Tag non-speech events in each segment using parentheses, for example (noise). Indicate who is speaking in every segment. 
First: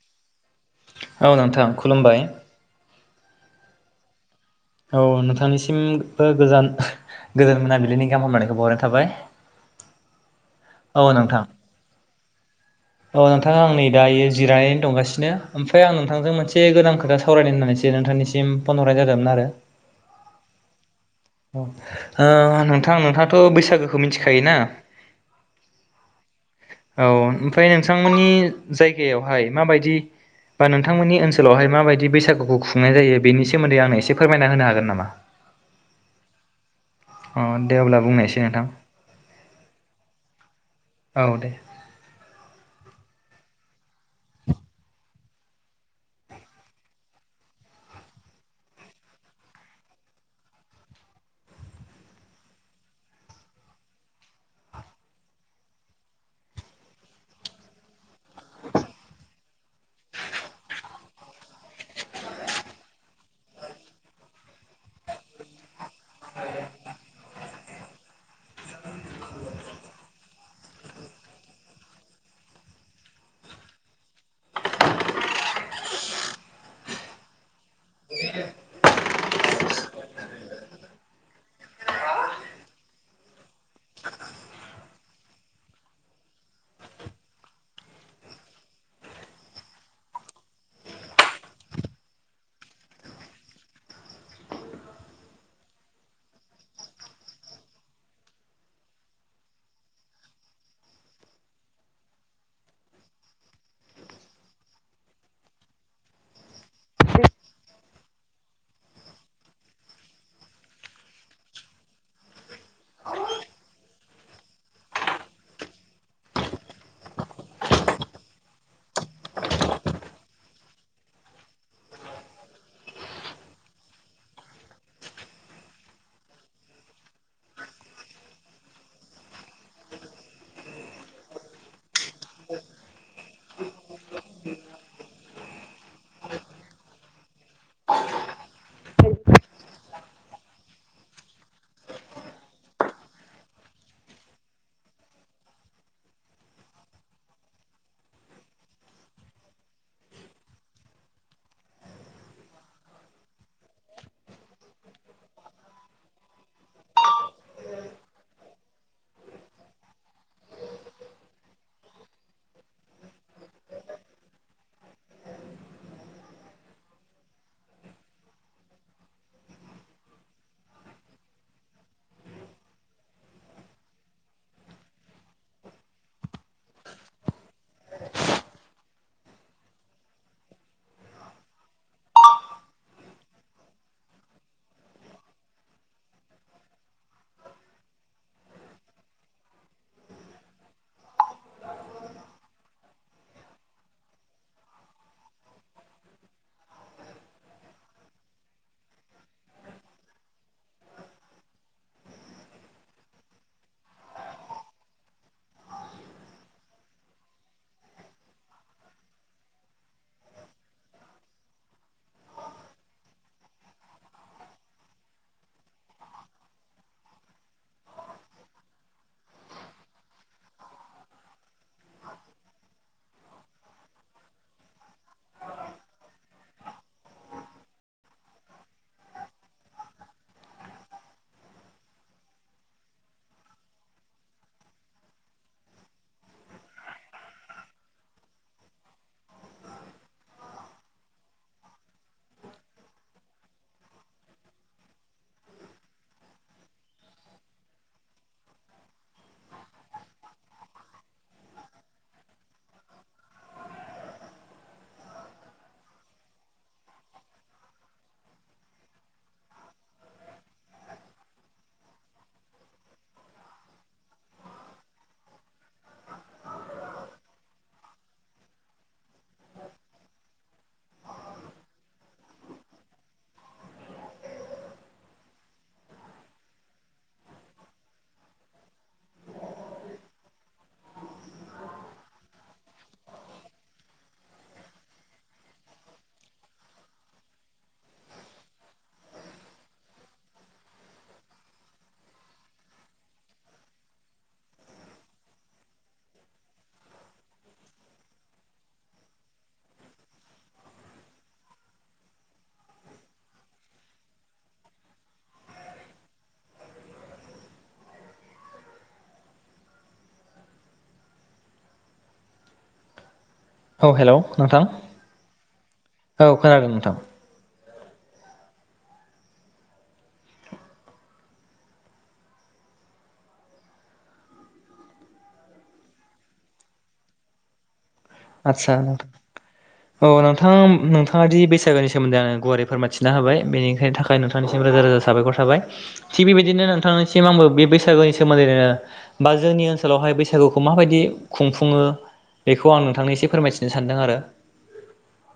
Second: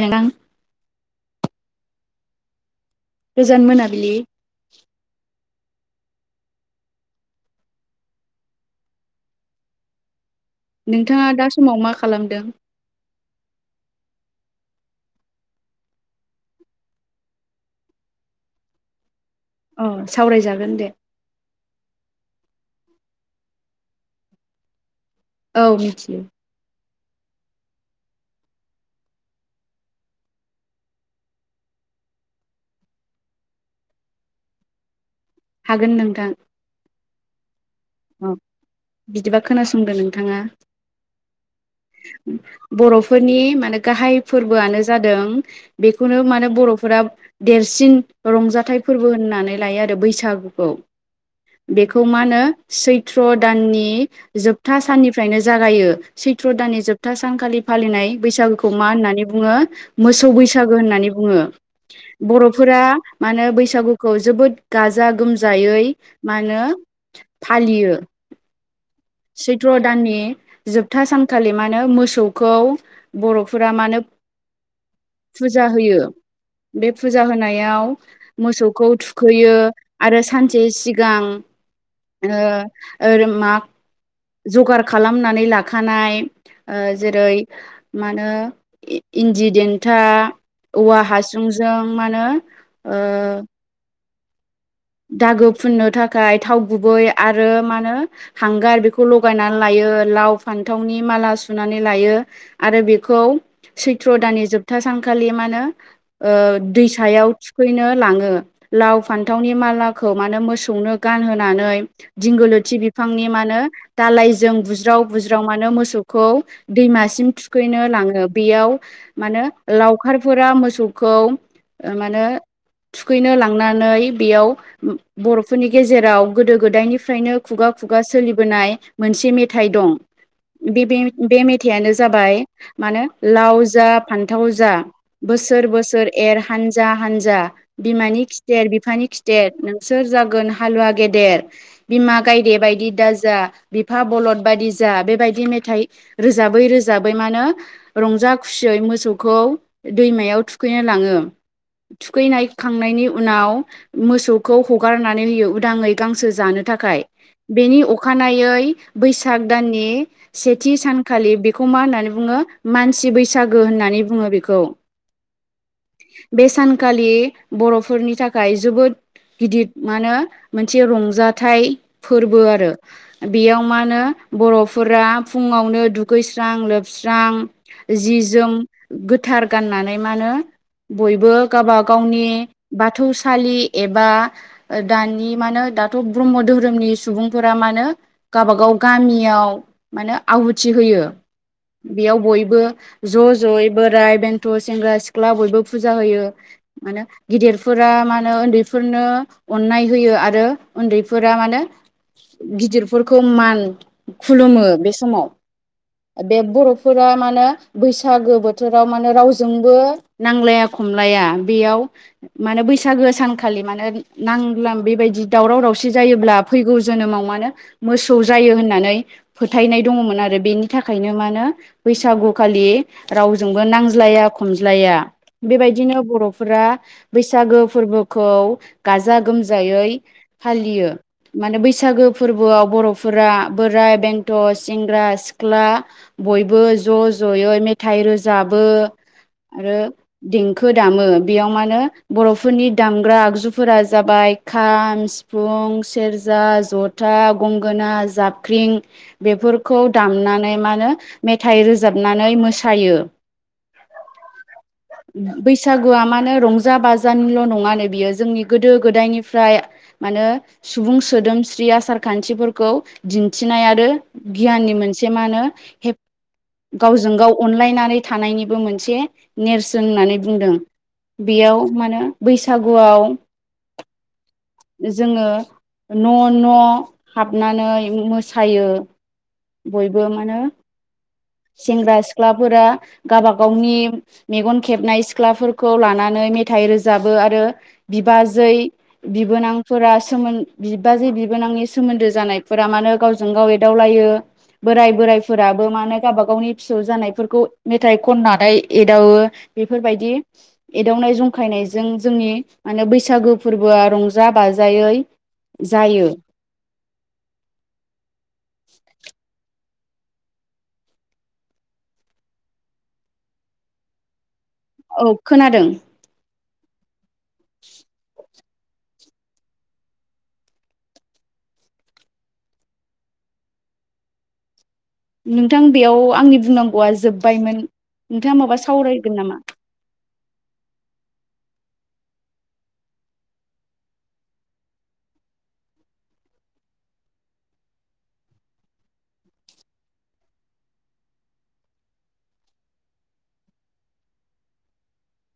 Speaker 1: नोंथां।
Speaker 2: औ नोंथां खुलुमबाय।
Speaker 1: गोजोन मोनाबिलि
Speaker 2: औ नोंथांनिसि सिमबो‌‌ गोजान‌ गोजोन मोनाबिलिनि गाहाम हामलायनायखौ बावहरनाय थाबाय। औ
Speaker 1: नोंथाङा
Speaker 2: नोंथां
Speaker 1: दा समाव मा खालामदों?
Speaker 2: औ नोंथाङा आं नै दायो जिरायना दंगासिनो ओमफ्राय आं नोंथांजों मोनसे गोदान खोथा सावरायनो होननानैसो नोंथांनिसिम फन हरनाय जादोंमोन आरो।
Speaker 1: औ सावरायजागोन दे।
Speaker 2: ‌औ ओ नोंथां नोंथाङाथ' बैसागोखौ मिथिखायोना?
Speaker 1: औ मिथियो।
Speaker 2: औ ओमफ्राय नोंथांमोननि जायगायावहाय माबायदि बा नोंथांमोननि ओनसोलावहाय माबायदि बैसागुखौ खुंनाय जायो बेनि सोमोन्दै आंनो एसे फोरमायना होनो हागोन नामा?
Speaker 1: हागोन नोंथां।
Speaker 2: अ। दे अब्ला
Speaker 1: औ
Speaker 2: बुंनायसै नोंथां
Speaker 1: बिदिबा खोनासंदो नोंथाङा।
Speaker 2: औ दे।
Speaker 1: बर'फोरनि माने गाहाय फोरबोआनो जादों बेखौनो मानो बरफोरा देरसिन रंजाथाइ फोरबो होननानै लायो आरो बैसागुखौ बेखौ मा होनो सैथ्र दाननि जोबथा साननिफ्रायनो जागायो सैथ्र दाननि जोबथा सानखालि फालिनाय बैसागुखौ मा होननानै बुङो मोसौ बैसागु होननानै बुङो बरफोरा मानो बैसागुखौ जोबोद गाजा गोमजायै मानो फालियो। सैथ्र' दाननि जोबथा सानखालि मा होनो मोसौखौ बर'फोरा मा होनो फुजा होयो बे फुजा होनायाव मोसौखौ थुखैयो आरो सानसे सिगां ओ ओ मा जगार खालामनानै लाखानाय ओ जेरै मा होनो इ-इन्दि देन्था औवा हासुंजों मा होनो ओ दागो फुननो थाखाय थाव गुबै आरो मा होनो हांगार बेखौ लगायनानै लायो लाव फान्थावनि माला सुनानै लायो आरो बेखौ सैथ्र' दाननि जोबथा सानखालि मा होनो ओ दैसायाव थुखैनो लांङो लाव फान्थावनि माला लाखौ मानो मोसौनो गानहोनानै दिंगोलोथि बिफांनि मानो दालायजों बुज्राव बुज्राव मानो मोसौखौ दैमासिम थुखैनो लांङो बेयाव मानो लावखारफोरा मोसौखौ ओ मानो थुखैनो लांनानै बेयाव उम बर'फोरनि गेजेराव गोदो गोदायनिफ्रायनो खुगा खुगा सोलिबोनाय मोनसे मेथाइ दं बे-बे-बे मेथाइयानो जाबाय मानो लाव जा फान्थाव जा बोसोर बोसोर एर हानजा हानजा बिमानि खिथेर बिफानि खिथेर नोंसोर जागोन हालुवा गेदेर बिमा गायदे बायदि दा जा बिफा बलद बायदि जा बेबायदि मेथाइ रोजाबै रोजाबै मानो रंजा खुसियै मोसौखौ दैमायाव थुखैनो लाङो थुखैनाय खांनायनि उनाव मोसौ खौ हगारनानै होयो उदांङै गांसो जानो थाखाय बेनि अखानायै बैसाग दाननि सेथि सानखालि बेखौ मा होननानै बुंङो मानसि बैसागो होननानै बुंङो बेखौ बे सानखालि बर'फोरनि थाखाय जोबोद गिदिद मानो मोनसे रंजाथाइ फोरबो आरो बेयाव मानो बर'फोरा फुंङावनो दुगैस्रां लोबस्रां जि जोम गोथार गाननानै मानो बयबो गाबा गावनि बाथौसालि एबा दानि मानो दाथ' ब्रह्म धोरोमनि सुबुंफोरा मानो गाबा गाव गामियाव मा होनो आहुथि होयो बेयाव बयबो ज' जयै बोराय बेन्थ' सेंग्रा सिख्ला बयबो फुजा होयो मानो गिदिरफोरा मानो उन्दै फोरनो अननाय होयो आरो उन्दैफोरा मानो गिदिरफोरखौ मान खुलुमो बे समाव बे बर'फोरा मानो बैसागो बोथोराव मानो रावजोंबो नांलाया खमलाया बेयाव मानो बैसागो सानखा खालि मानो नांलाम बेबायदि दावराव दावसि जायोब्ला फैगौ जोनोमाव मानो मोसौ जायो होननानै फोथायनाय दंङमोन आरो बेनि थाखायनो मानो बैसागु खालि रावजोंबो नांज्लाया खमज्लाया। बेबायदिनो बर'फोरा बैसागो फोरबो खौ गाजा गोमजायै फालियो माने बैसागो फोरबोआव बर'फोरा बोराइ बेंथ' सेंग्रा सिख्ला बयबो ज' ज'यै मेथाइ रोजाबो आरो देंखो दामो बेयाव मानो बर'फोरनि दामग्रा आगजुफोरा जाबाय खाम सिफुं सेरजा जथा गंगोना जाबख्रिं बेफोरखौ दामनानै मानो मेथाइ रोजाबनानै मोसायो। बैसागुआ मानो रंजा बाजानिल' नङा नै बियो जोंनि गोदो गोदायनिफ्राय मानो सुबुं सोदोमस्रि आसार खान्थिफोरखौ दिन्थिनाय आरो गियाननि मोनसे मानो हेब गावजों गाव अनलायनानै थानायनिबो मोनसे नेरसोन होननानै बुंदों बेयाव मानो बैस सागुआव जोंङो न' न' हाबनानै मोसायो। बयबो मानो सेंग्रा सिख्लाफोरा गाबा गावनि मेगन खेबनाय सिख्लाफोरखौ लानानै मेथाइ रोजाबो आरो बिबाजै बिबोनांफोरा सोमोन बिबाजै बिबोनांनि सोमोन्दो जानायफोरा मानोे गावजों गाव एदावलायो बोराय बोराइफोराबो मानोे गावबा गावनि फिसौ जानायफोरखौ मेथाइ खननानै एदावो बेफोरबायदि एदावनाय जंखायनायजों जोंनि मा होनो बैसागो फोरबोआ रंजा बाजायै जायो।
Speaker 2: औ हेल' नोंथां।
Speaker 1: औ खोनादों
Speaker 2: औ खोनादों नोंथां
Speaker 1: नोंथां बेयाव आंनि बुंनांगौआ जोब्बायमोन नोंथाङा माबा
Speaker 2: आदसा नोंथां
Speaker 1: सावरायगोन नामा
Speaker 2: औ नोंथां नोंथाङा दि बैसागोनि सोमोन्दै आं गुवारै फोरमाथिना हाबाय बेनिखायनो थाखाय नोंथांनिसिम रोजा रोजा साबायखर थाबाय थिग बेबायदिनो नोंथांनिसिम आंबो बे बैसागोनि सोमोन्दैनो बा जोंनि ओनसोलावहाय बैसागुखौ माबायदि खुंफुङो बेखौ आं नोंथांनो एसे फोरमायथिनो सान्दों आरो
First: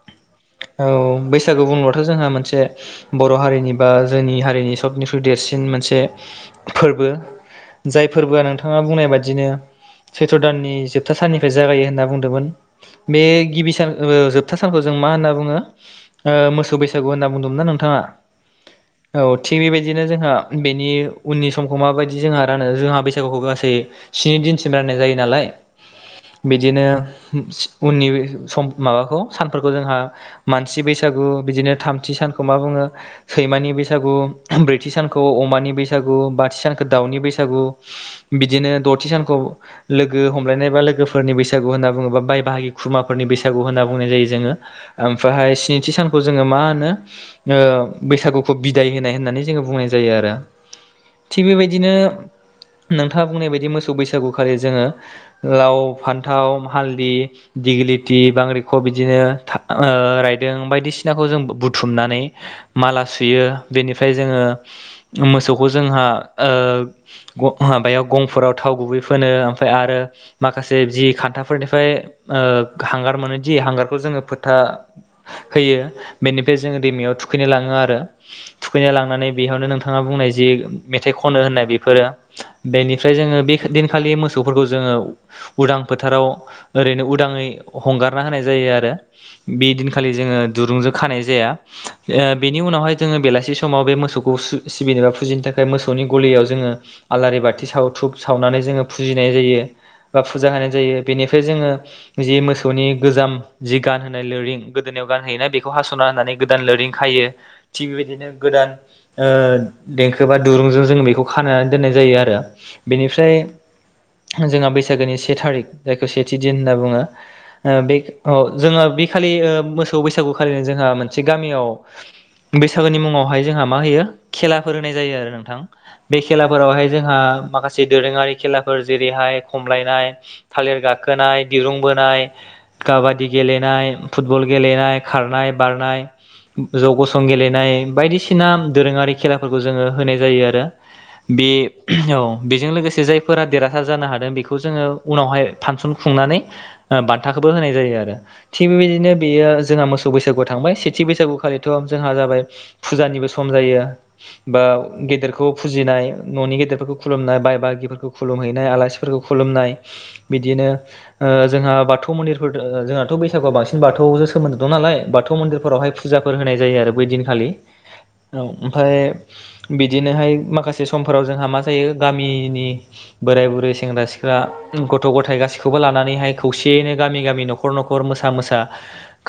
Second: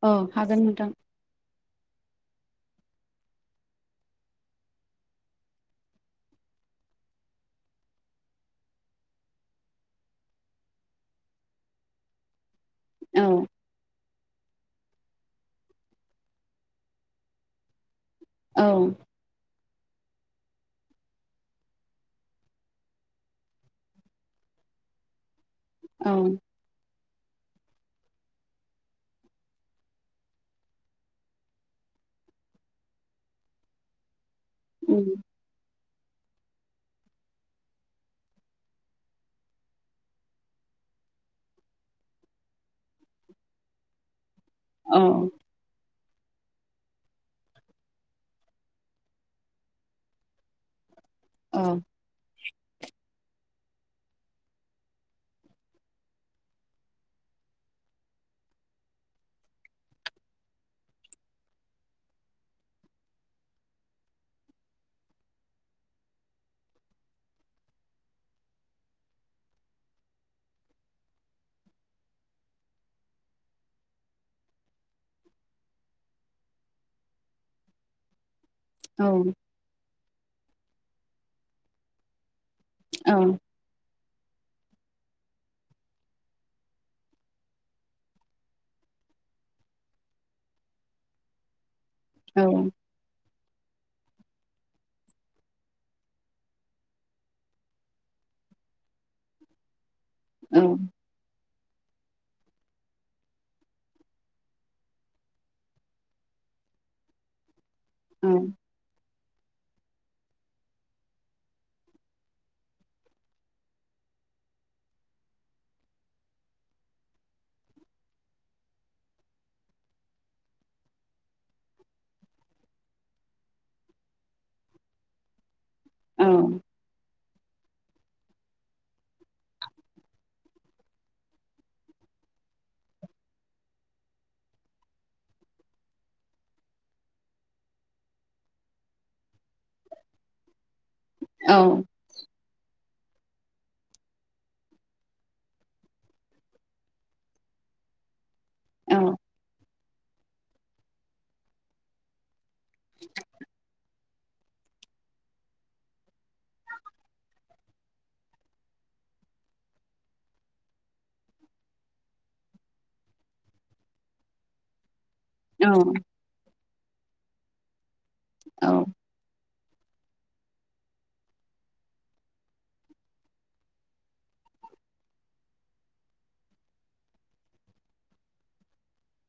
Speaker 1: औ हागोन नोंथां
Speaker 2: औ बैसागु बुंब्लाथ' जोंहा मोनसे मोनसे बर' हारिनि बा जोंनि हारिनि सबनिख्रुइ देरसिन मोनसे फोरबो जाय फोरबोआ नोंथाङा बुंनाय बादिनो सैथ्र' दाननि जोबथा साननिफ्राय जागायो होनना बुंदोंमोन बे
Speaker 1: औ
Speaker 2: गिबि सान जोबथा सानखौ जों मा होनना बुङो मोसौ बैसागु होनना बुंदों ना नोंथाङा
Speaker 1: औ
Speaker 2: औ थिग बेबायदिनो जोंहा बेनि उननि समखौ माबायदि जोंहा रानो जोंहा बैसागुखौ गासै स्नि दिनसिम राननाय जायो नालाय
Speaker 1: औ
Speaker 2: बिदिनो उननि सम माबाखौ सानफोरखौ जोंहा मानसि बैसागु बिदिनो थामथि सानखौ मा बुङो सैमानि बैसागु ब्रैथि सानखौ
Speaker 1: उम
Speaker 2: अमानि बैसागु बाथि सानखौ दाउनि बैसागु बिदिनो दथि सानखौ लोगो हमलायनाय बा लोगोफोरनि बैसागु होनना बुङोबा बाय बाहागि खुरुमाफोरनि बैसागु होनना बुंनाय जायो जोङो
Speaker 1: औ
Speaker 2: ओमफ्राहाय स्निथि सान खौ जोङो मा होनो बैसागुखौ बिदाय होनाय होननानै जोङो बुंनाय जायो आरो थिग बेबायदिनो नोंथाङा बुंनाय बायदि बि मोसौ बैसागु खालि जोङो लाव फान्थाव हालदैनि दिग्लिथि बांग्रिख बिदिनो था ओ रायदों बायदिसिनाखौ जों बु बुथुमनानै माला सुयो बेनिफ्राय जोङो मोसौखौ जोंहा ओ ग माबायाव गंफोराव थाव गुबै फोनो ओमफ्राय आरो माखासे जि खान्थाफोरनिफ्राय ओ हांगार मोनोदि हांगारखौ जोङो फोथा होयो बेनिफ्राय जोङो दैमायाव थुखैनो लाङो आरो थुखैनाय
Speaker 1: औ
Speaker 2: लांनानै बेयावनो नोंथाङा बुंनाय जे जि मेथाइ खनो होननाय बेफोरो बेनिफ्राय
Speaker 1: औ
Speaker 2: जोङो बे दिनखालि मोथौ फोरफोरखौ जोङो उदां फोथाराव ओरैनो उदाङै हंगारना होनाय जायो आरो बे दिनखालि जोङो दुरुंजों खानाय जाया ओ
Speaker 1: औ
Speaker 2: बेनि उनावहाय जोङो बेलासि स समाव बे मोसौखौ सो सिबिनोबा फुजिनो थाखाय मोसौनि गलियाव जोङो आलारि बाथि साव थुब सावनानै जोङो फुजिनाय जायो बा फुजा होनाय जायो बेनि बे जोङो जि मोसौनि गोजाम जि गान होनाय लोरिं गोदोनायाव गान होयोना बेखौ हास'ना होननानै गोदान लोरिं खायो थि
Speaker 1: औ
Speaker 2: बेबायदिनो गोदान ओ देंखो बा दुरुंजों जोङो बेखौ खाना दोननाय जायो आरो बेनिफ्राय जोंहा बैसागोनि से थारिक जाय खौ सेथि दिन होनना बुङो ओ बे खि औ जोङो बे खालि ओ मोसौ बैसागु खालिनो जोंहा मोनसे गामियाव बैसागोनि मुङावहाय जोंहा मा होयो खेलाफोर होनाय जायो आरो नोंथां बे
Speaker 1: औ
Speaker 2: खेलाफोरावहाय जोंहा माखासे जि दोरोङारि खेलाफोर जेरैहाय खमलायनाय थालिर गा खोनाय दिरुं बोनाय काबादि गेलेनाय फुटबल गेलेनाय खारनाय बारनाय जौ गसं गेलेनाय बायदिसिना दोरोङारि खेलाफोरखौ जोङो होनाय जायो आरो
Speaker 1: औ
Speaker 2: बे औ बेजों लोगोसे थो जायफोरा देरहासार जानो हादों बेखौ जोङो उनावहाय फांसन खुंनानै बान्थाखोबो होनाय जायो आरो थिग बेबायदिनो बेयो जोंहा मोसौ बैसागुआव थांबाय सेथि बैसागुखालिथ' जोंहा जाबाय फुजानिबो सम जायो बा गेदेरखौ फुजिनाय न'नि गेदेरफोरखौ खुलुमनाय बाय बागिफोरखौ खुलुमहैनाय आलासिफोरखौ खुलुमनाय बिदिनो ओ जोंहा बाथौ मन्दिरफोर दो ओ जोंहाथ' बैसागुआ बांसिन बाथौजों सोमोन्दो दं नालाय बाथौ थौ मन्दिरफोरावहाय फुजाफोर होनाय जायो आरो बै दिनखालि (inaudible) औ ओमफाय बिदिनोहाय माखासे समफोराव जोंहा मा जायो गामिनि बोराय बुरै सेंग्रा सिख्ला गथ' गथ' गथाय गासैखौबो लानानैहाय खौसेयैनो गामि गामि न'खर न'खर मोसा मोसा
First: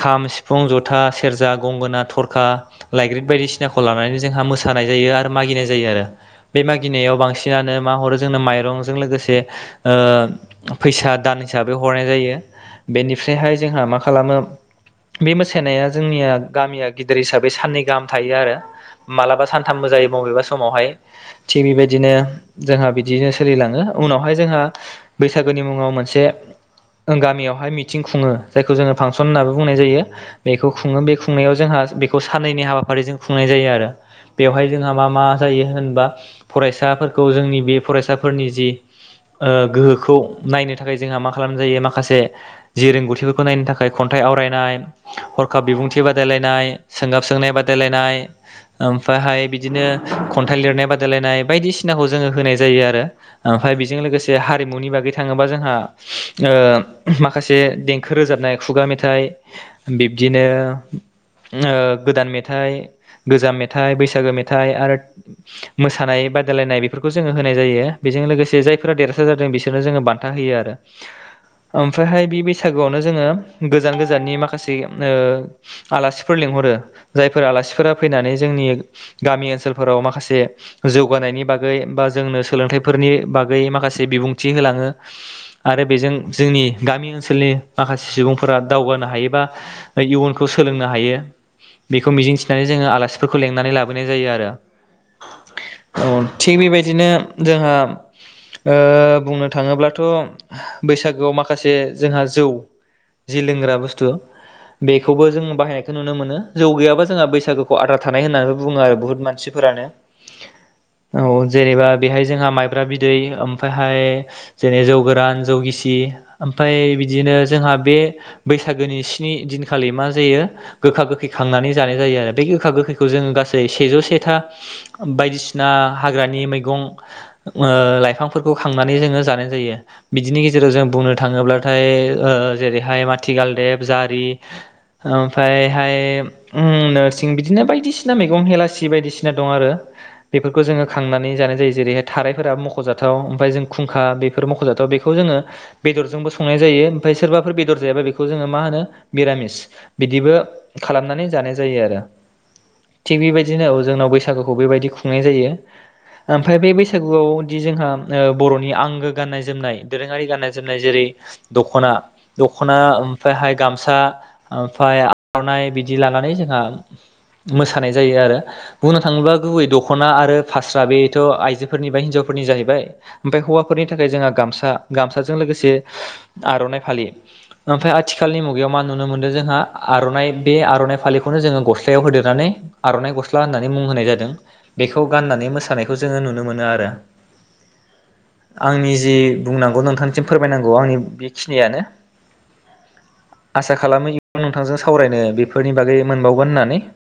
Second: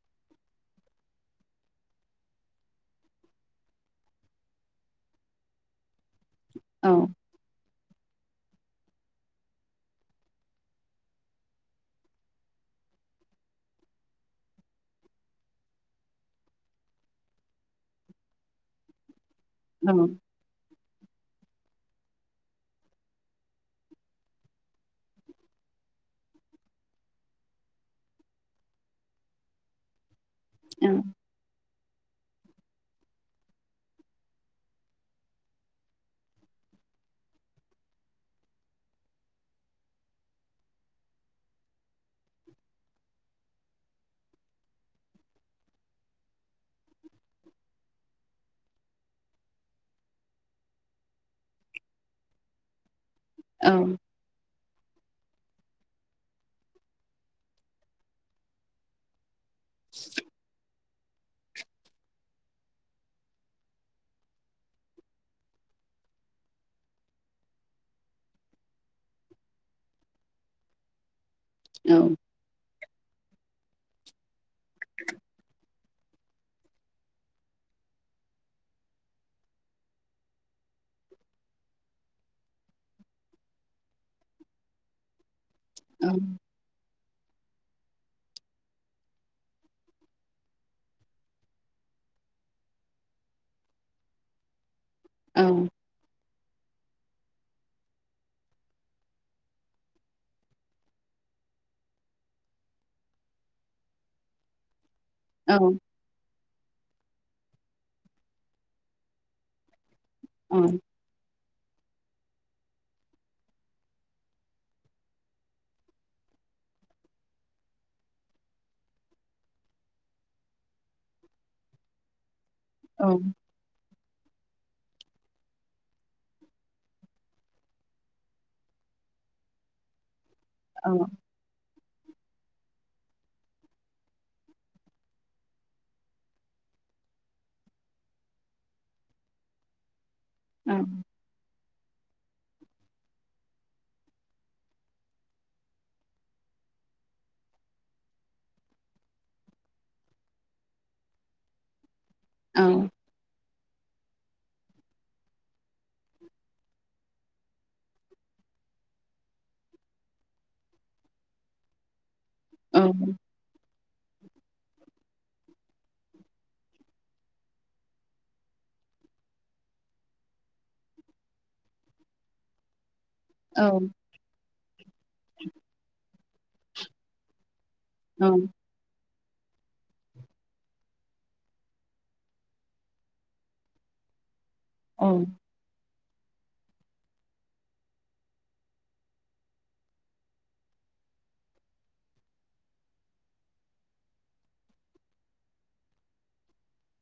Speaker 2: खाम सिफुं जथा सेरजा गंगोना थरखा लाइग्रिद बायदिसिनाखौ लानानै जोंहा मोसानाय जायो आरो मागिनाय जायो आरो बे मागिनायाव बांसिनानो मा हरो जोंनो माइरंजों लोगोसे ओ फैसा दान हिसाबै हरनाय जायो बेनिफ्रायहाय जोंहा मा खालामो बे मोसानाया जोंनिया गामिया गिदिर हिसाबै साननै गाहाम थायो आरो मालाबा सानथामबो जायोै बबेबा समावहाय थिग बेबायदिनो जोंहा बिदिनो सोलिलाङो उनावहाय जोंहा बैसागोनि मुङाव मोनसे ओं गामियावहाय मिथिं खुङो जायखौ जोङो फांसन होननाबो बुंनाय जायो बेखौ खुङो बे खुंनायाव जोंहा बेखौ साननैनि हाबाफारिजों खुंनाय जायो आरो बेवहाय जोंहा मा मा जायो होनबा फरायसाफोरखौ जोंनि बे फरायसाफोरनि जि ओ गोहो बेखौ नायनो थाखाय जोंहा मा खालामनाय जायो माखासे जि रोंगौथिफोरखौ नायनो थाखाय खन्थाइ आवरायनाय हरखाब बिबुंथि बादायलायनाय सोंगाब सोंनाय बादायलायनाय ओमफायहाय बिदिनो खन्थाइ लिरनाय बादायलायनाय बायदिसिनाखौ जोङो होनाय जायो आरो ओमफाय बेजों लोगोसे हा हारिमुनि बागै थाङोबा जोंहा ओ माखासे देंखो रोजाबनाय खुगा मेथाइ बिब्दिनो ओ गोदान मेथाइ गोजाम मेथाइ बैसागो मेथाइ आरो मोसानाय बादायलायनाय बेफोरखौ जोङो होनाय जायो बेजों लोगोसे जायफोरा देर देरहासार जादों बिसोरनो जोङो बान्था होयो आरो ओमफ्रायहाय बे बैसागु गुआवनो जोङो गोजान गोजाननि माखासे ओ आलासिफोर लिंहरो जायफोर आलासिफोरा फैनानै जोंनि गामि ओनसोलफोराव माखासे जौगानायनि बागै बा जोंनो सोलोंथाइफोरनि बागै माखासे से बिबुंथि होलाङो आरो बेजों जोंनि गामि ओनसोल ओनसोलनि माखासे सुबुंफोरा दावगानो हायो बा इयुनखौ सोलोंनो हायो बेखौ मिजिंथिनानै जोङो आलासिफोरखौ लेंंनानै लाबोनाय जायो आरो
Speaker 1: औ
Speaker 2: औ थिग बेबायदिनो जोंहा ओ बुंनो थाङोब्लाथ बैसागोआव माखासे जोंहा जौ जि लोंग्रा बुस्थु बेखौबो जों बाहायनायखौ नुनो मोनो जौ गैयाबा जों जोंहा बैसागुखौ आद्रा थानाय होननानै बुङो आरो बुहुद मानसिफोरानो औ जेनेबा बेहाय जोंहा माइब्रा बिदै ओम फायहाय जेरै जौ गोरान जौ गिसि ओमफाय बिदिनो जोंहा बे बैसागोनि स्नि दिनखालि मा जायो गोखा गोखै खांनानै जानाय जायो आरो बे गोखा गोखैखौ जों गासै सेजौ से था बायदिसिना हाग्रानि मैगं ओ लाइफां फोरखौ खांनानै जोङो जानाय जायो बिदिनि गेजेराव जों बुंनो थाङोब्लाथाय ओ जेरैहाय माथिगालदेब जारि ओमफ्रायहाय नोरसिं बिदिनो बायदिसिना मैगं हेलासि बायदिसिना दं आरो बेफोरखौ जोङो खांनानै जानाय जायो जेरैहाय थाराय फोरा मख'जाथ जाथाव ओमफाय जों खुंखा बेफोर मख'जाथाव बेखौ जोङो बेदरजोंबो संनाय जायो ओमफाय सोरबाफोर बेदर जायाबा बेखौ जोङो मा होनो मिरामिस बिदिबो खालामनानै जानाय जायो आरो। थिग बिबायदि बिदिनो जोंनाव बैसागुखौ बेबायदि खुंनाय जायो। ओमफाय बे बैसागु (unintelligible) जोंहा ओ बर'नि आंगो गाननाय जोमनाय दोरोङारि गाननाय जोमनाय जेरै दख'ना दखना ओमफायहाय गामसा ओमफाय आरनाइ बिदि बिदि लानानै जोंहा मोसानाय जायो आरो बुंनो थाङोब्ला गुबै दख'ना आरो फास्रा बेथ' आइजोफोरनि बा हिनजाव फोरनि जाहैबाय ओमफ्राय हौवाफोरनि थाखाय जोंहा गामसा गामसाजों लोगोसे आर'नाइ फालि ओमफाय आथिखालनि
Speaker 1: औ
Speaker 2: मुगायाव मा नु नुनो मोन्दों जोंहा आर'नाइ बे आर'नाइ फालिखौनो जोङो गस्लायाव होदेरनानै आर'नाइ गस्ला होननानै मुं होनाय जादों।
Speaker 1: औ
Speaker 2: बेखौ
Speaker 1: औ
Speaker 2: गाननानै मोसानाय बेखौ जोङो नुनो मोनो आरो। आंनि जि बुंनांगौ नोंथांनिसिम फोरमायनांगौ आंनि बेखिनियानो आसा खालामो इयुन नोंथांजों सावरायनो बेफोरनि बागै मोनबावगोन होननानै